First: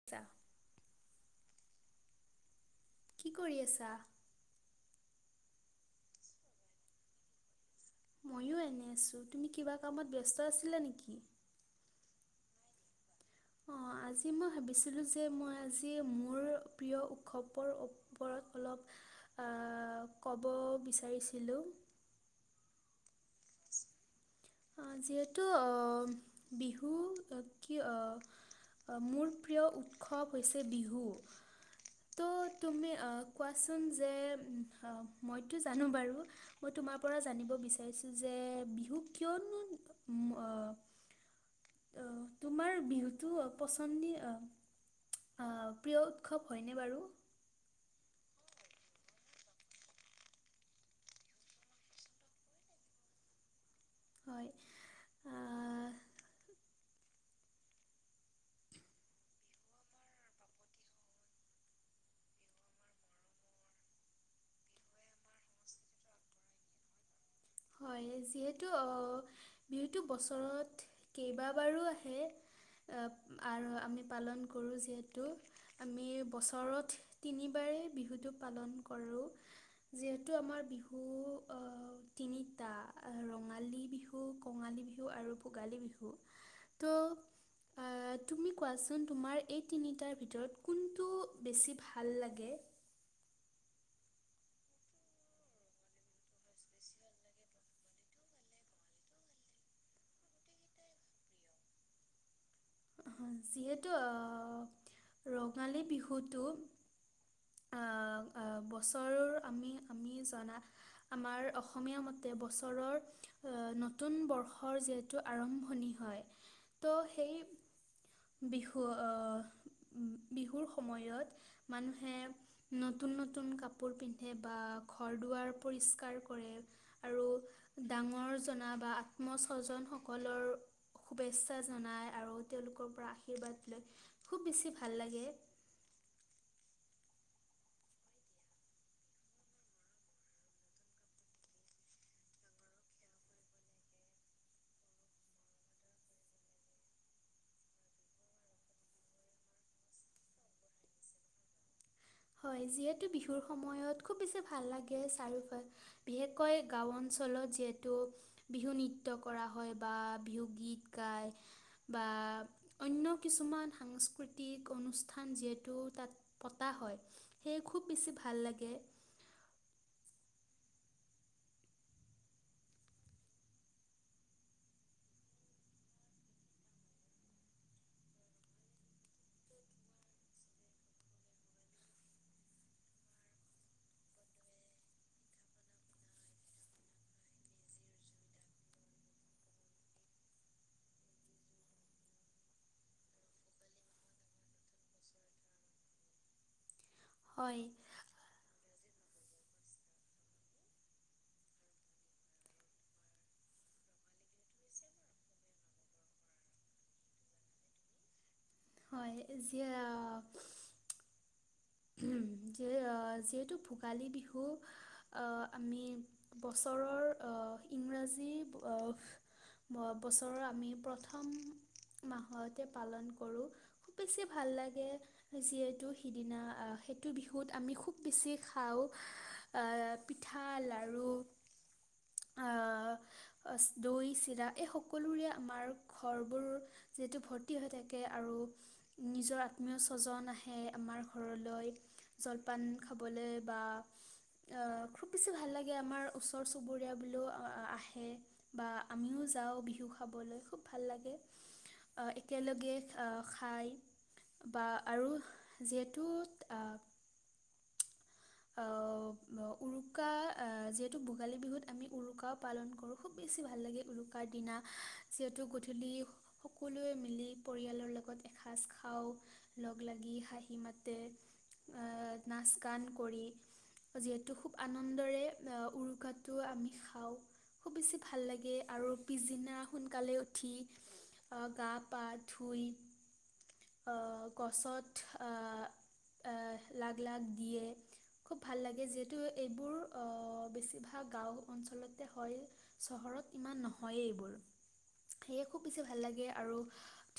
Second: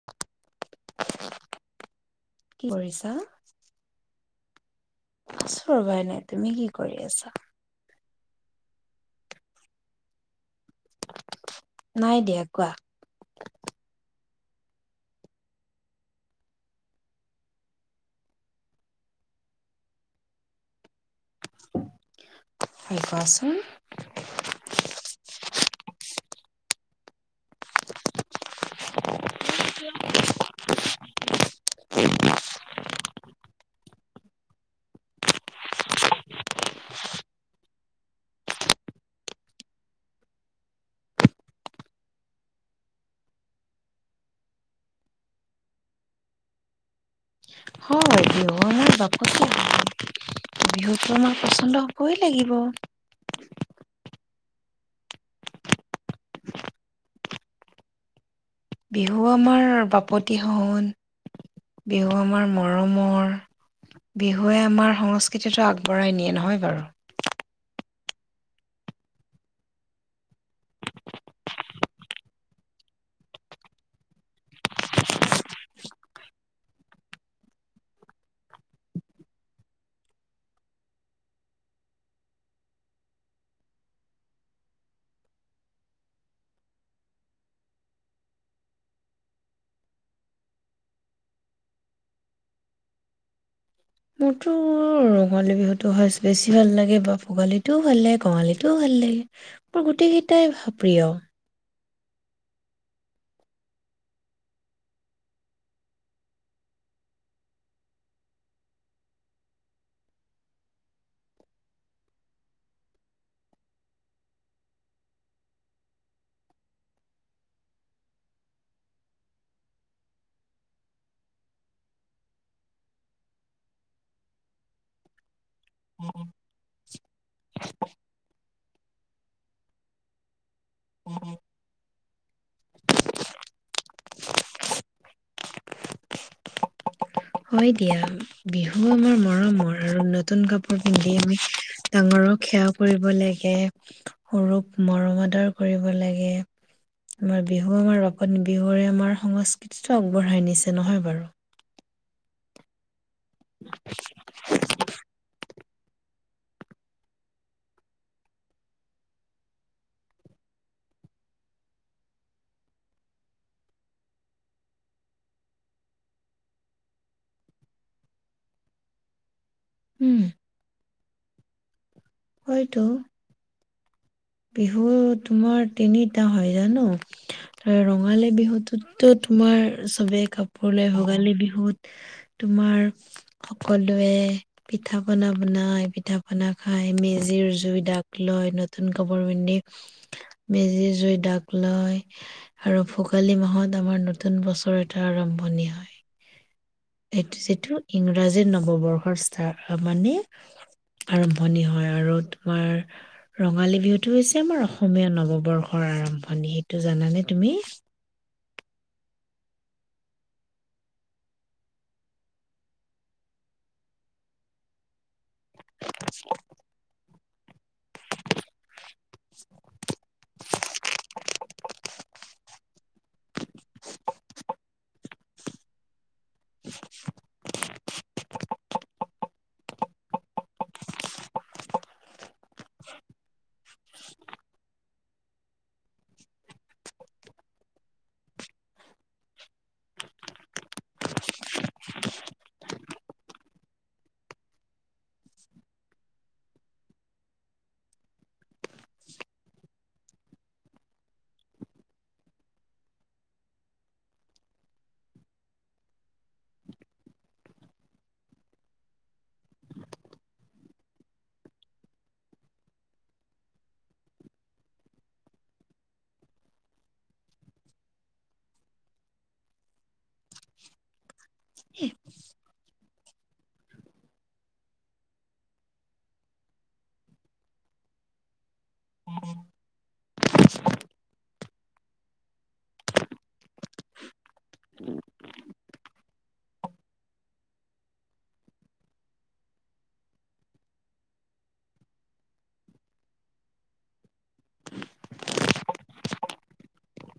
আছা। কি কৰিছা? কি কৰি আছা? আছো ৰ'বা এনে তুমি কি কৰি আছা। ময়ো এনে আছো! তুমি কিবা কামত ব্যস্ত ব্যস্ত আছিলা নেকি? [unintelligible] অঁ আজি মই ভাবিছিলোঁ যে মই আজি মোৰ প্ৰিয় উৎসৱৰ ওপৰত অলপ ক'ব বিচাৰিছিলোঁ। এই পছ যিহেতু বিহু কি মোৰ প্ৰিয় উৎসৱ হৈছে বিহু ত তুমি কোৱাচোন যে মইতো জানো বাৰু মই তোমাৰ পৰা জানিব বিচাৰিছোঁ যে বিহুক কিয়নো? তোমাৰ বিহুতো পচ পচন্দী অ', প্ৰিয় উৎসৱ হয়নে বাৰু হয়, বিহু আমাৰ বাপতিসাহোন বিহুতটো আমাৰ পচন্দ হবয়ে লাগিব। হয়। বিহু আমাৰ বাপতিহন বিহু আমাৰ মৰমৰ বিহুৱে আমাৰ সংস্কৃতিটো আগবঢ়াই নিয়ে নহয় বাৰু হয়, যিহেতু বিহুটো বছৰত কেইবাবাৰো আহে আৰু আমি পালন কৰোঁ। যিহেতু আমি বছৰত তিনিবাৰেই বিহুটো পালন কৰোঁ। যিহেতু আমাৰ বিহু তিনিটা ৰঙালী বিহু, কঙালী বিহু আৰু ভোগালী বিহু ত' তুমি কোৱাচোন তোমাৰ এই তিনিটাৰ ভিতৰত কোনটো বেছি ভাল লাগে। মোৰতো ৰঙালী বিহুটো সচ বেছি ভাল লাগে, বা ভোগালীটোও ভাল লাগে কঙালীটোও ভাল লাগে। মোৰ গোটেইকেইটাই প্ৰিয়- যিহেতু আহ ৰঙালী বিহুটো আহ আহ বছৰৰ আমি আমি জনা আমাৰ অসমীয়া মতে বছৰৰ আহ নতুন বৰ্ষৰ যিহেতু আৰম্ভণি হয়, ত সেই বিহু আহ বিহুৰ সময়ত মানুহে নতুন নতুন কাপোৰ পিন্ধে বা ঘৰ দুৱাৰ পৰিষ্কাৰ কৰে। আৰু ডাঙৰ জনা বা আত্ম স্বজন সকলৰ শুভেচ্ছা জনাই আৰু তেওঁলোকৰ পৰা আশীৰ্বাদ লৈ খুব বেছি ভাল লাগে। হয় দিয়া, বিহু আমাৰ মৰমৰ আৰু নতুন কাপোৰ পিন্ধি আমি ডাঙৰক সেৱা কৰিব লাগে। সৰুক মৰম আদৰ কৰিব লাগে আমাৰ বিহু আমাৰ বিহুৰে আমাৰ সংস্কৃতিতটো আগবঢ়াই নিছে নহয় বাৰু হয় যিয়েই এইটো বিহুৰ সময়ত খুব বেছি ভাল লাগে। চাৰিওফাল বিশেষকৈ গাঁও অঞ্চলত যিহেতু বিহু নৃত্য কৰা হয় বা বিহু গীত গায় বা অন্য কিছুমান সাংস্কৃতিক অনুষ্ঠান যিহেতু তাত পতা হয়। সেয়ে খুব বেছি ভাল লাগে। উ'ম। হয়টো। বিহু তোমাৰ তিনিটা হয় জানো ৰঙালী বিহুতো তোমাৰ চবে কাপোৰ লয়। ভোগালী বিহুত তোমাৰ সকলোৱে পিঠা পনা বনাই, পিঠা পনা খাই মেজিৰ জুই দাগ লয় নতুন কাপোৰ পিন্ধি মেজি জুই দাগ লয় আৰু ভোগালী মাহত আমাৰ নতুন বছৰ এটা আৰম্ভণি হয়। এইটো হয় যিটো ইংৰাজী নৱবৰ্ষ মানে আৰম্ভণি হয় আৰু তোমাৰ ৰঙালী বিহুতটো হৈছে আমাৰ অসমীয়া নৱবৰ্ষৰ আৰম্ভণি সেইটো জানানে তুমি হয়, যিয়ে উ'ম যিহেতু ভোগালী বিহু আমি বছৰৰ ইংৰাজী বছৰ আমি প্ৰথম মাহতে পালন কৰোঁ। খুব বেছি ভাল লাগে যিহেতু সিদিনা সেইটো বিহুত আমি খুব বেছি খাওঁ আহ পিঠা, লাৰু আহ দৈ চিৰা এই সকলোৰে আমাৰ ঘৰবোৰ যিহেতু ভৰ্তি হৈ থাকে আৰু নিজৰ আত্মীয় স্বজন আহে আমাৰ ঘৰলৈ জলপান খাবলৈ বা খুব বেছি ভাল লাগে। আমাৰ ওচৰ চুবুৰীয়া বোৰো আহে বা আমিও যাওঁ বিহু খাবলৈ খুব ভাল লাগে একেলগে খাই বা আৰু যিহেত বিহুত আহ- আহ উৰুকা যিহেতু ভোগালী বিহুত আমি উৰুকাও পালন কৰোঁ খুব বেছি ভাল লাগে। উৰুকাৰ দিনা যিহেতু গধূলি সকলোৱে মিলি পৰিয়ালৰ লগত এসাঁজ খাওঁ লগ লাগি হাঁহি মাতে নাচ গান যিহেতু খুব আনন্দৰে উৰুকাটো আমি খাওঁ খুব বেছি ভাল লাগে আৰু পিছদিনা সোনকালে উঠি গা পা ধুই আহ গছত আহ আহ লাখ লাখ দিয়ে খুব ভাল লাগে যিহেতু এইবোৰ অ বেছিভাগ গাও অঞ্চলতে হয় চহৰত ইমান নহয়েই এইবোৰ [unintelligible] খুব বেছি ভাল লাগে আৰু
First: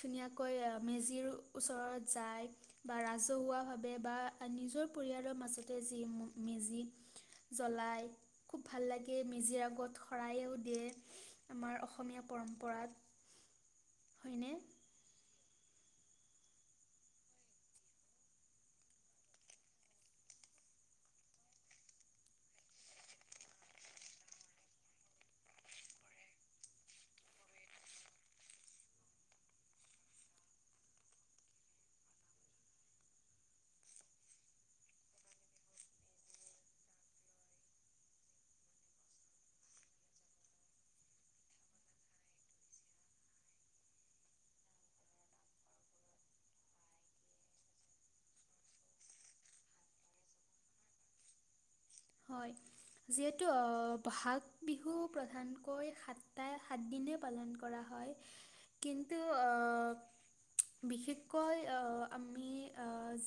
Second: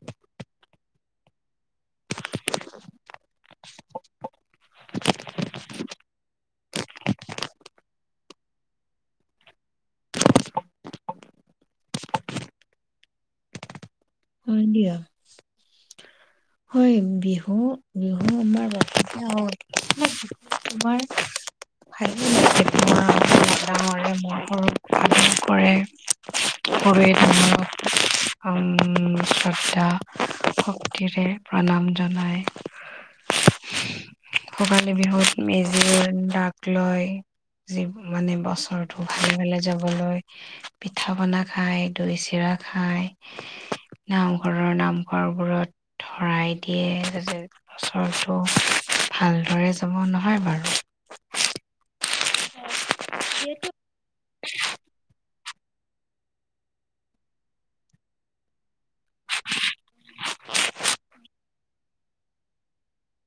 ধুনীয়াকৈ মেজিৰ ওচৰত যায় বা ৰাজহুৱাভাৱে বা নিজৰ পৰিয়ালৰ যি মেজি জ্বলাই খুব ভাল লাগে মেজিৰ আগত শৰাইয়ো দিয়ে আমাৰ অসমীয়া পৰম্পৰাত অ হয়নে দিয়া হয় বিহু বিহু আমাৰ ব বিহু তোমাৰ ডাঙৰে মৰতালন কৰে সৰুৱে ডাঙক শ্ৰদ্ধা শক্তিৰে প্ৰণাম জনায় ভোগালী বিহুত মেজিৰ দাগ লয় যি মানে বছৰটো ভালে ভালে যাবলৈয় পিঠা পনা খায় দৈ চিৰা খাই নামঘৰৰ নামঘৰবোৰত ধৰাই দিয়ে যাতে বছৰটো ভালদৰে যাব নহয় বাৰু হয় যিহেতু বহাগ বিহু প্ৰধান সাতটা সাতদিনে পালন কৰা হয় কিন্তু বিশেষকৈ আমি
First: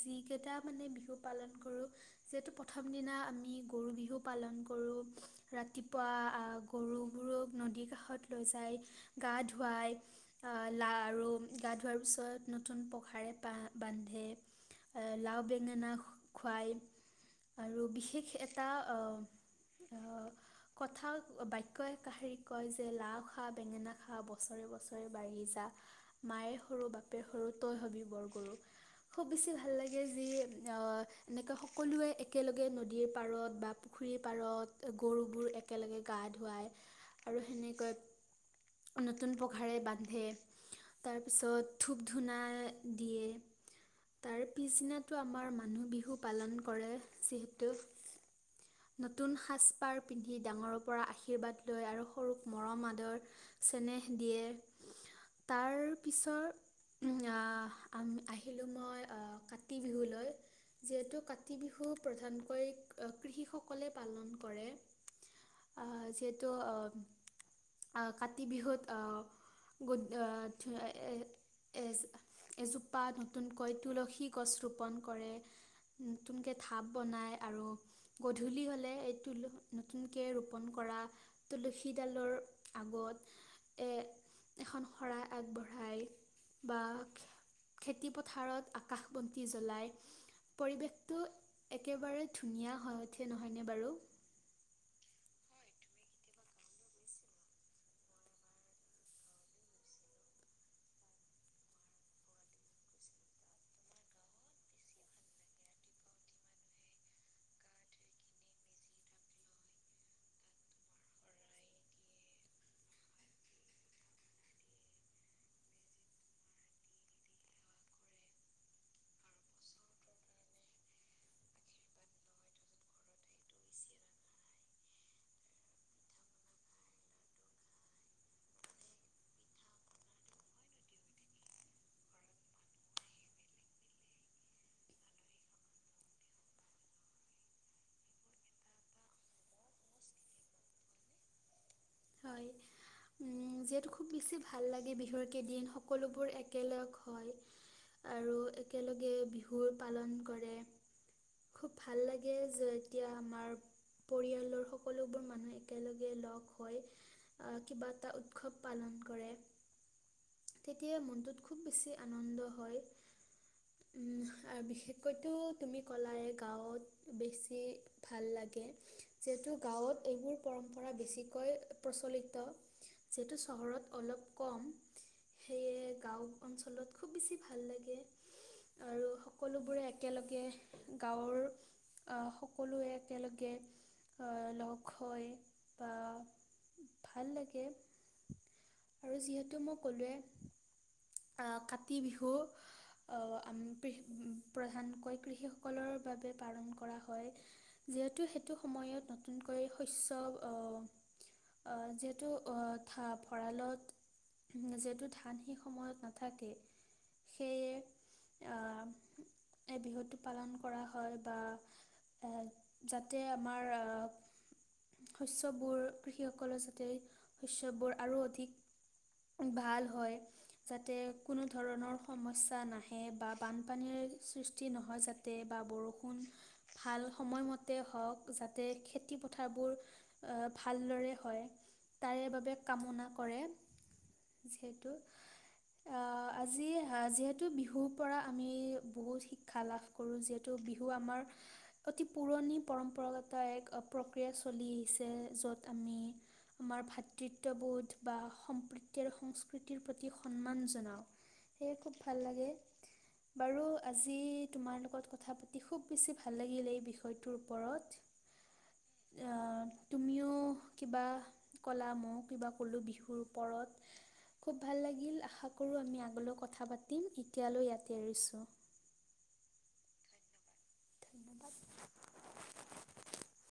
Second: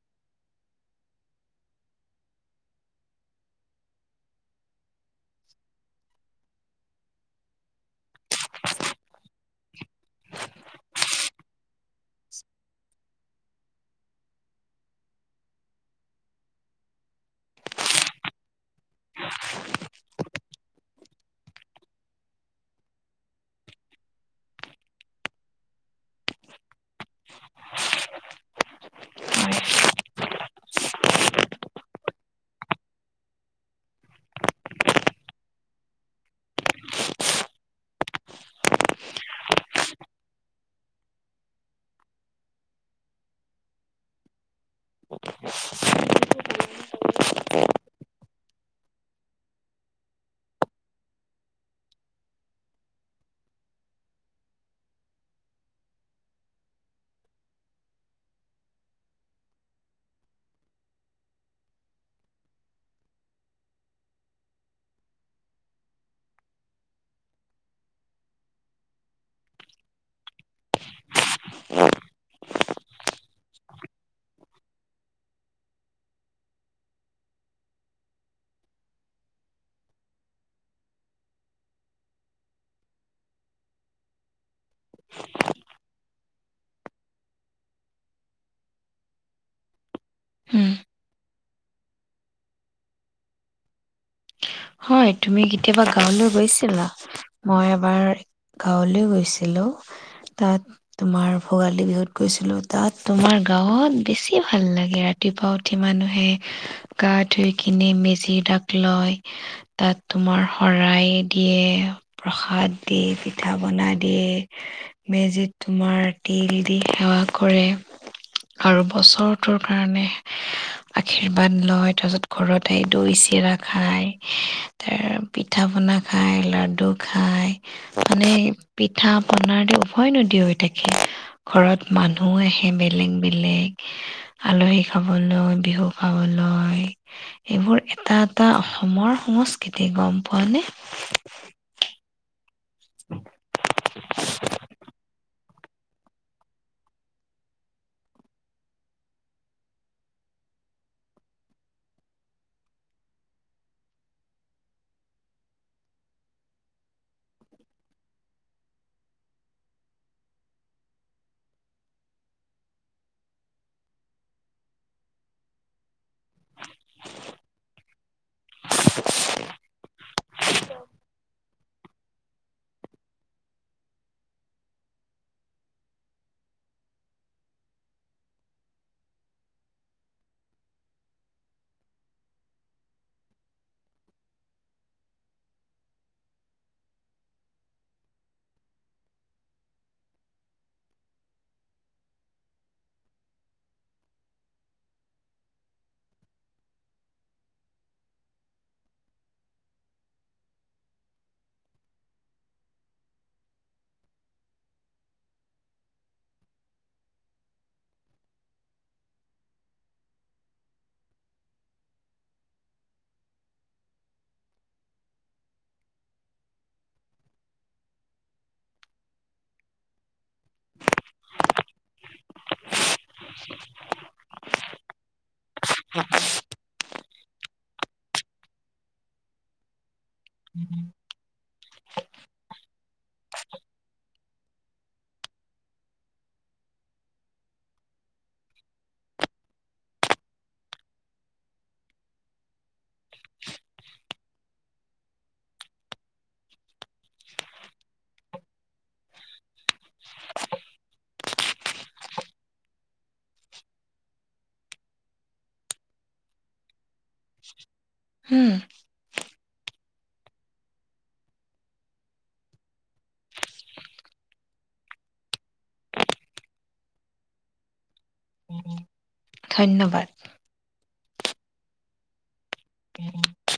যিকেইটা মানে বিহু পালন কৰোঁ যিহেতু প্ৰথম দিনা আমি গৰু বিহু পালন কৰোঁ ৰাতিপুৱা গৰুবোৰক নদীৰ কাষত লৈ যায় গা ধুৱাই লা আৰু গা ধোৱাৰ পিছত নতুন পখাৰে বান্ধে লাও বেঙেনা খুৱায় আৰু বিশেষ এটা আহ আহ কথা বাক্যয়ই কাহীক কয় যে লাও খা বেঙেনা খা বছৰে বছৰে বাঢ়ি যা কথা বাক্য এষাৰি কয় যে লাও খা বেঙেনা খা বছৰে বছৰে বাঢ়ি যায় মাৰে সৰু বাপে সৰু তই হবি বৰ গৰু খুব বেছি ভাল লাগে যি আহ এনেকে সকলোৱে একেলগে নদীৰ পাৰত বা পুখুৰীৰ পাৰত গৰুবোৰ একেলগে গা ধুৱাই আৰু সেনেকৈ নতুন পঘাৰে বান্ধে তাৰপিছত ধূপ ধূনা দিয়ে তাৰ পিছদিনাতো আমাৰ মানুহ বিহু পালন কৰে যিহেতু নতুন সাজ পাৰ পিন্ধি ডাঙৰৰ পৰা আশীৰ্বাদ লৈ আৰু সৰুক মৰম আদৰ চেনেহ দিয়ে তাৰ পিছৰ আহ আহিলো মই কাতি বিহুলৈ যিহেতু কাতি বিহু প্ৰধানকৈ কৃষিসকলে পালন কৰে আ যিহেতু আহ কাতি বিহুত আহ গ এজোক পা নতুনকৈ তুলসী গছ ৰোপন কৰে নতুনকে ঢাপ বনাই আৰু গধূলি হ'লে এই তুল নতুনকে ৰোপন কৰা তুলসীডালৰ আগত এ এখন শৰাই আগবঢ়াই বা খেতি পথাৰত আকাশ বন্তি জ্বলাই উম, পৰিৱেশটো একেবাৰে ধুনীয়া হয় উঠে নহয়নেে বাৰু হয় তুমি কেতিয়াবা গাঁৱলৈ গৈছিলা মই এবাৰ গাঁৱলৈ গৈছিলো তাত তোমাৰ ভোগালী বিহুত গৈছিলো তাত তোমাৰ গাঁৱত বেছি ভাল লাগে ৰাতিপুৱা উঠি মানুহে গা ধুই কিনি মেজি দাক লয় তাত তোমাৰ শৰাই দিয়ে প্ৰসাদ দিয়ে পিঠা পনা দিয়ে মেজিত তোমাৰ তিল দি সেৱা কৰে আৰু বছৰটোৰ কাৰণে আশীৰ্বাদ লয় তাৰপাছত ঘৰত আহি দৈ চিৰা খাই পিঠা পনা খায় লাডু খাই মানে পিঠা পনাৰ দি উভয় নদী হৈ থাকে ঘৰত মানুহ আহে বেলেগ বেলেগ আলহী খাবলৈ বিহু খাবলৈ এইবোৰ এটা এটা অসমৰ সংস্কৃতি গম পোৱা নে উম যিহেতু খুব বেছি ভাল লাগে বিহুৰ কেইদিন সকলোবোৰ একেলগ হয় আৰু একেলগে বিহু পালন কৰে খুব ভাল লাগে যে এতিয়া আমাৰ পৰিয়ালৰ সকলোবোৰ মানুহ একেলগে লগ হয় আ কিবা এটা উৎসৱ পালন কৰে তেতিয়া মনটোত খুব বেছি আনন্দ হয় উম আৰু বিশেষকৈটো তুমি কলা গাঁৱত বেছি ভাল লাগে যিহেতু গাঁৱত এইবোৰ পৰম্পৰা বেছি কৈ প্ৰচলিত যিহেতু চহৰত অলপ কম সেয়ে গাঁও অঞ্চলত খুব বেছি ভাল লাগে আৰু সকলোবোৰে একেলগে গাঁৱৰ অঁ সকলোৱে একেলগে অ লগ হয় বা ভাল লাগে আৰু যিহেতু মই কলোৱে আহ কাতি বিহু আহ কৃষি প্ৰধানকৈ কৃষি সকলৰ বাবে পালন কৰা হয় যিহেতু সেইটো সময়ত নতুনকৈ শস্য অঁ আহ যিহেতু আহ ধা ভঁৰালত যিহেতু ধান সেই সময়ত নাথাকে সেয়ে আহ এই বিহুটো পালন কৰা হয় বা এ যাতে আমাৰ আহ শস্য বোৰ কৃষসকলৰ যাতে শস্য বোৰ আৰু অধিক ভাল হয় যাতে কোনো ধৰণৰ সমস্যা নাহে বা বানপানীৰ সৃষ্টি নহয় হয় যাতে বা বৰষুণ ভাল সময়মতে হওক যাতে খেতি পথাৰবোৰ ভালদৰে হয় তাৰে বাবে কামনা কৰে যিহেতু আজি যিহেতু বিহুৰ পৰা আমি বহুত শিক্ষা লাভ কৰোঁ যিহেতু বিহু আমাৰ অতি পুৰণি পৰম্পৰাগত এক প্ৰক্ৰিয়া চলি আহিছে য'ত আমি আমাৰ ভাতৃত্ববোধ বা সম্প্ৰীতি আৰু সংস্কৃতিৰ প্ৰতি সন্মান জনাও সেয়ে খুব ভাল লাগে বাৰু আজি তোমাৰ লগত কথা পাতি খুব বেছি ভাল লাগিলে এই বিষয়টোৰ ওপৰত হম অ তুমিও কিবা কলা ময়ো কিবা কলো বিহুৰওৰত খুব ভাল লাগিল আশা কৰো আমি আগলৈ কথা পাতিম এতিয়ালৈ ইয়াতে এৰিছো ধন্যবাদ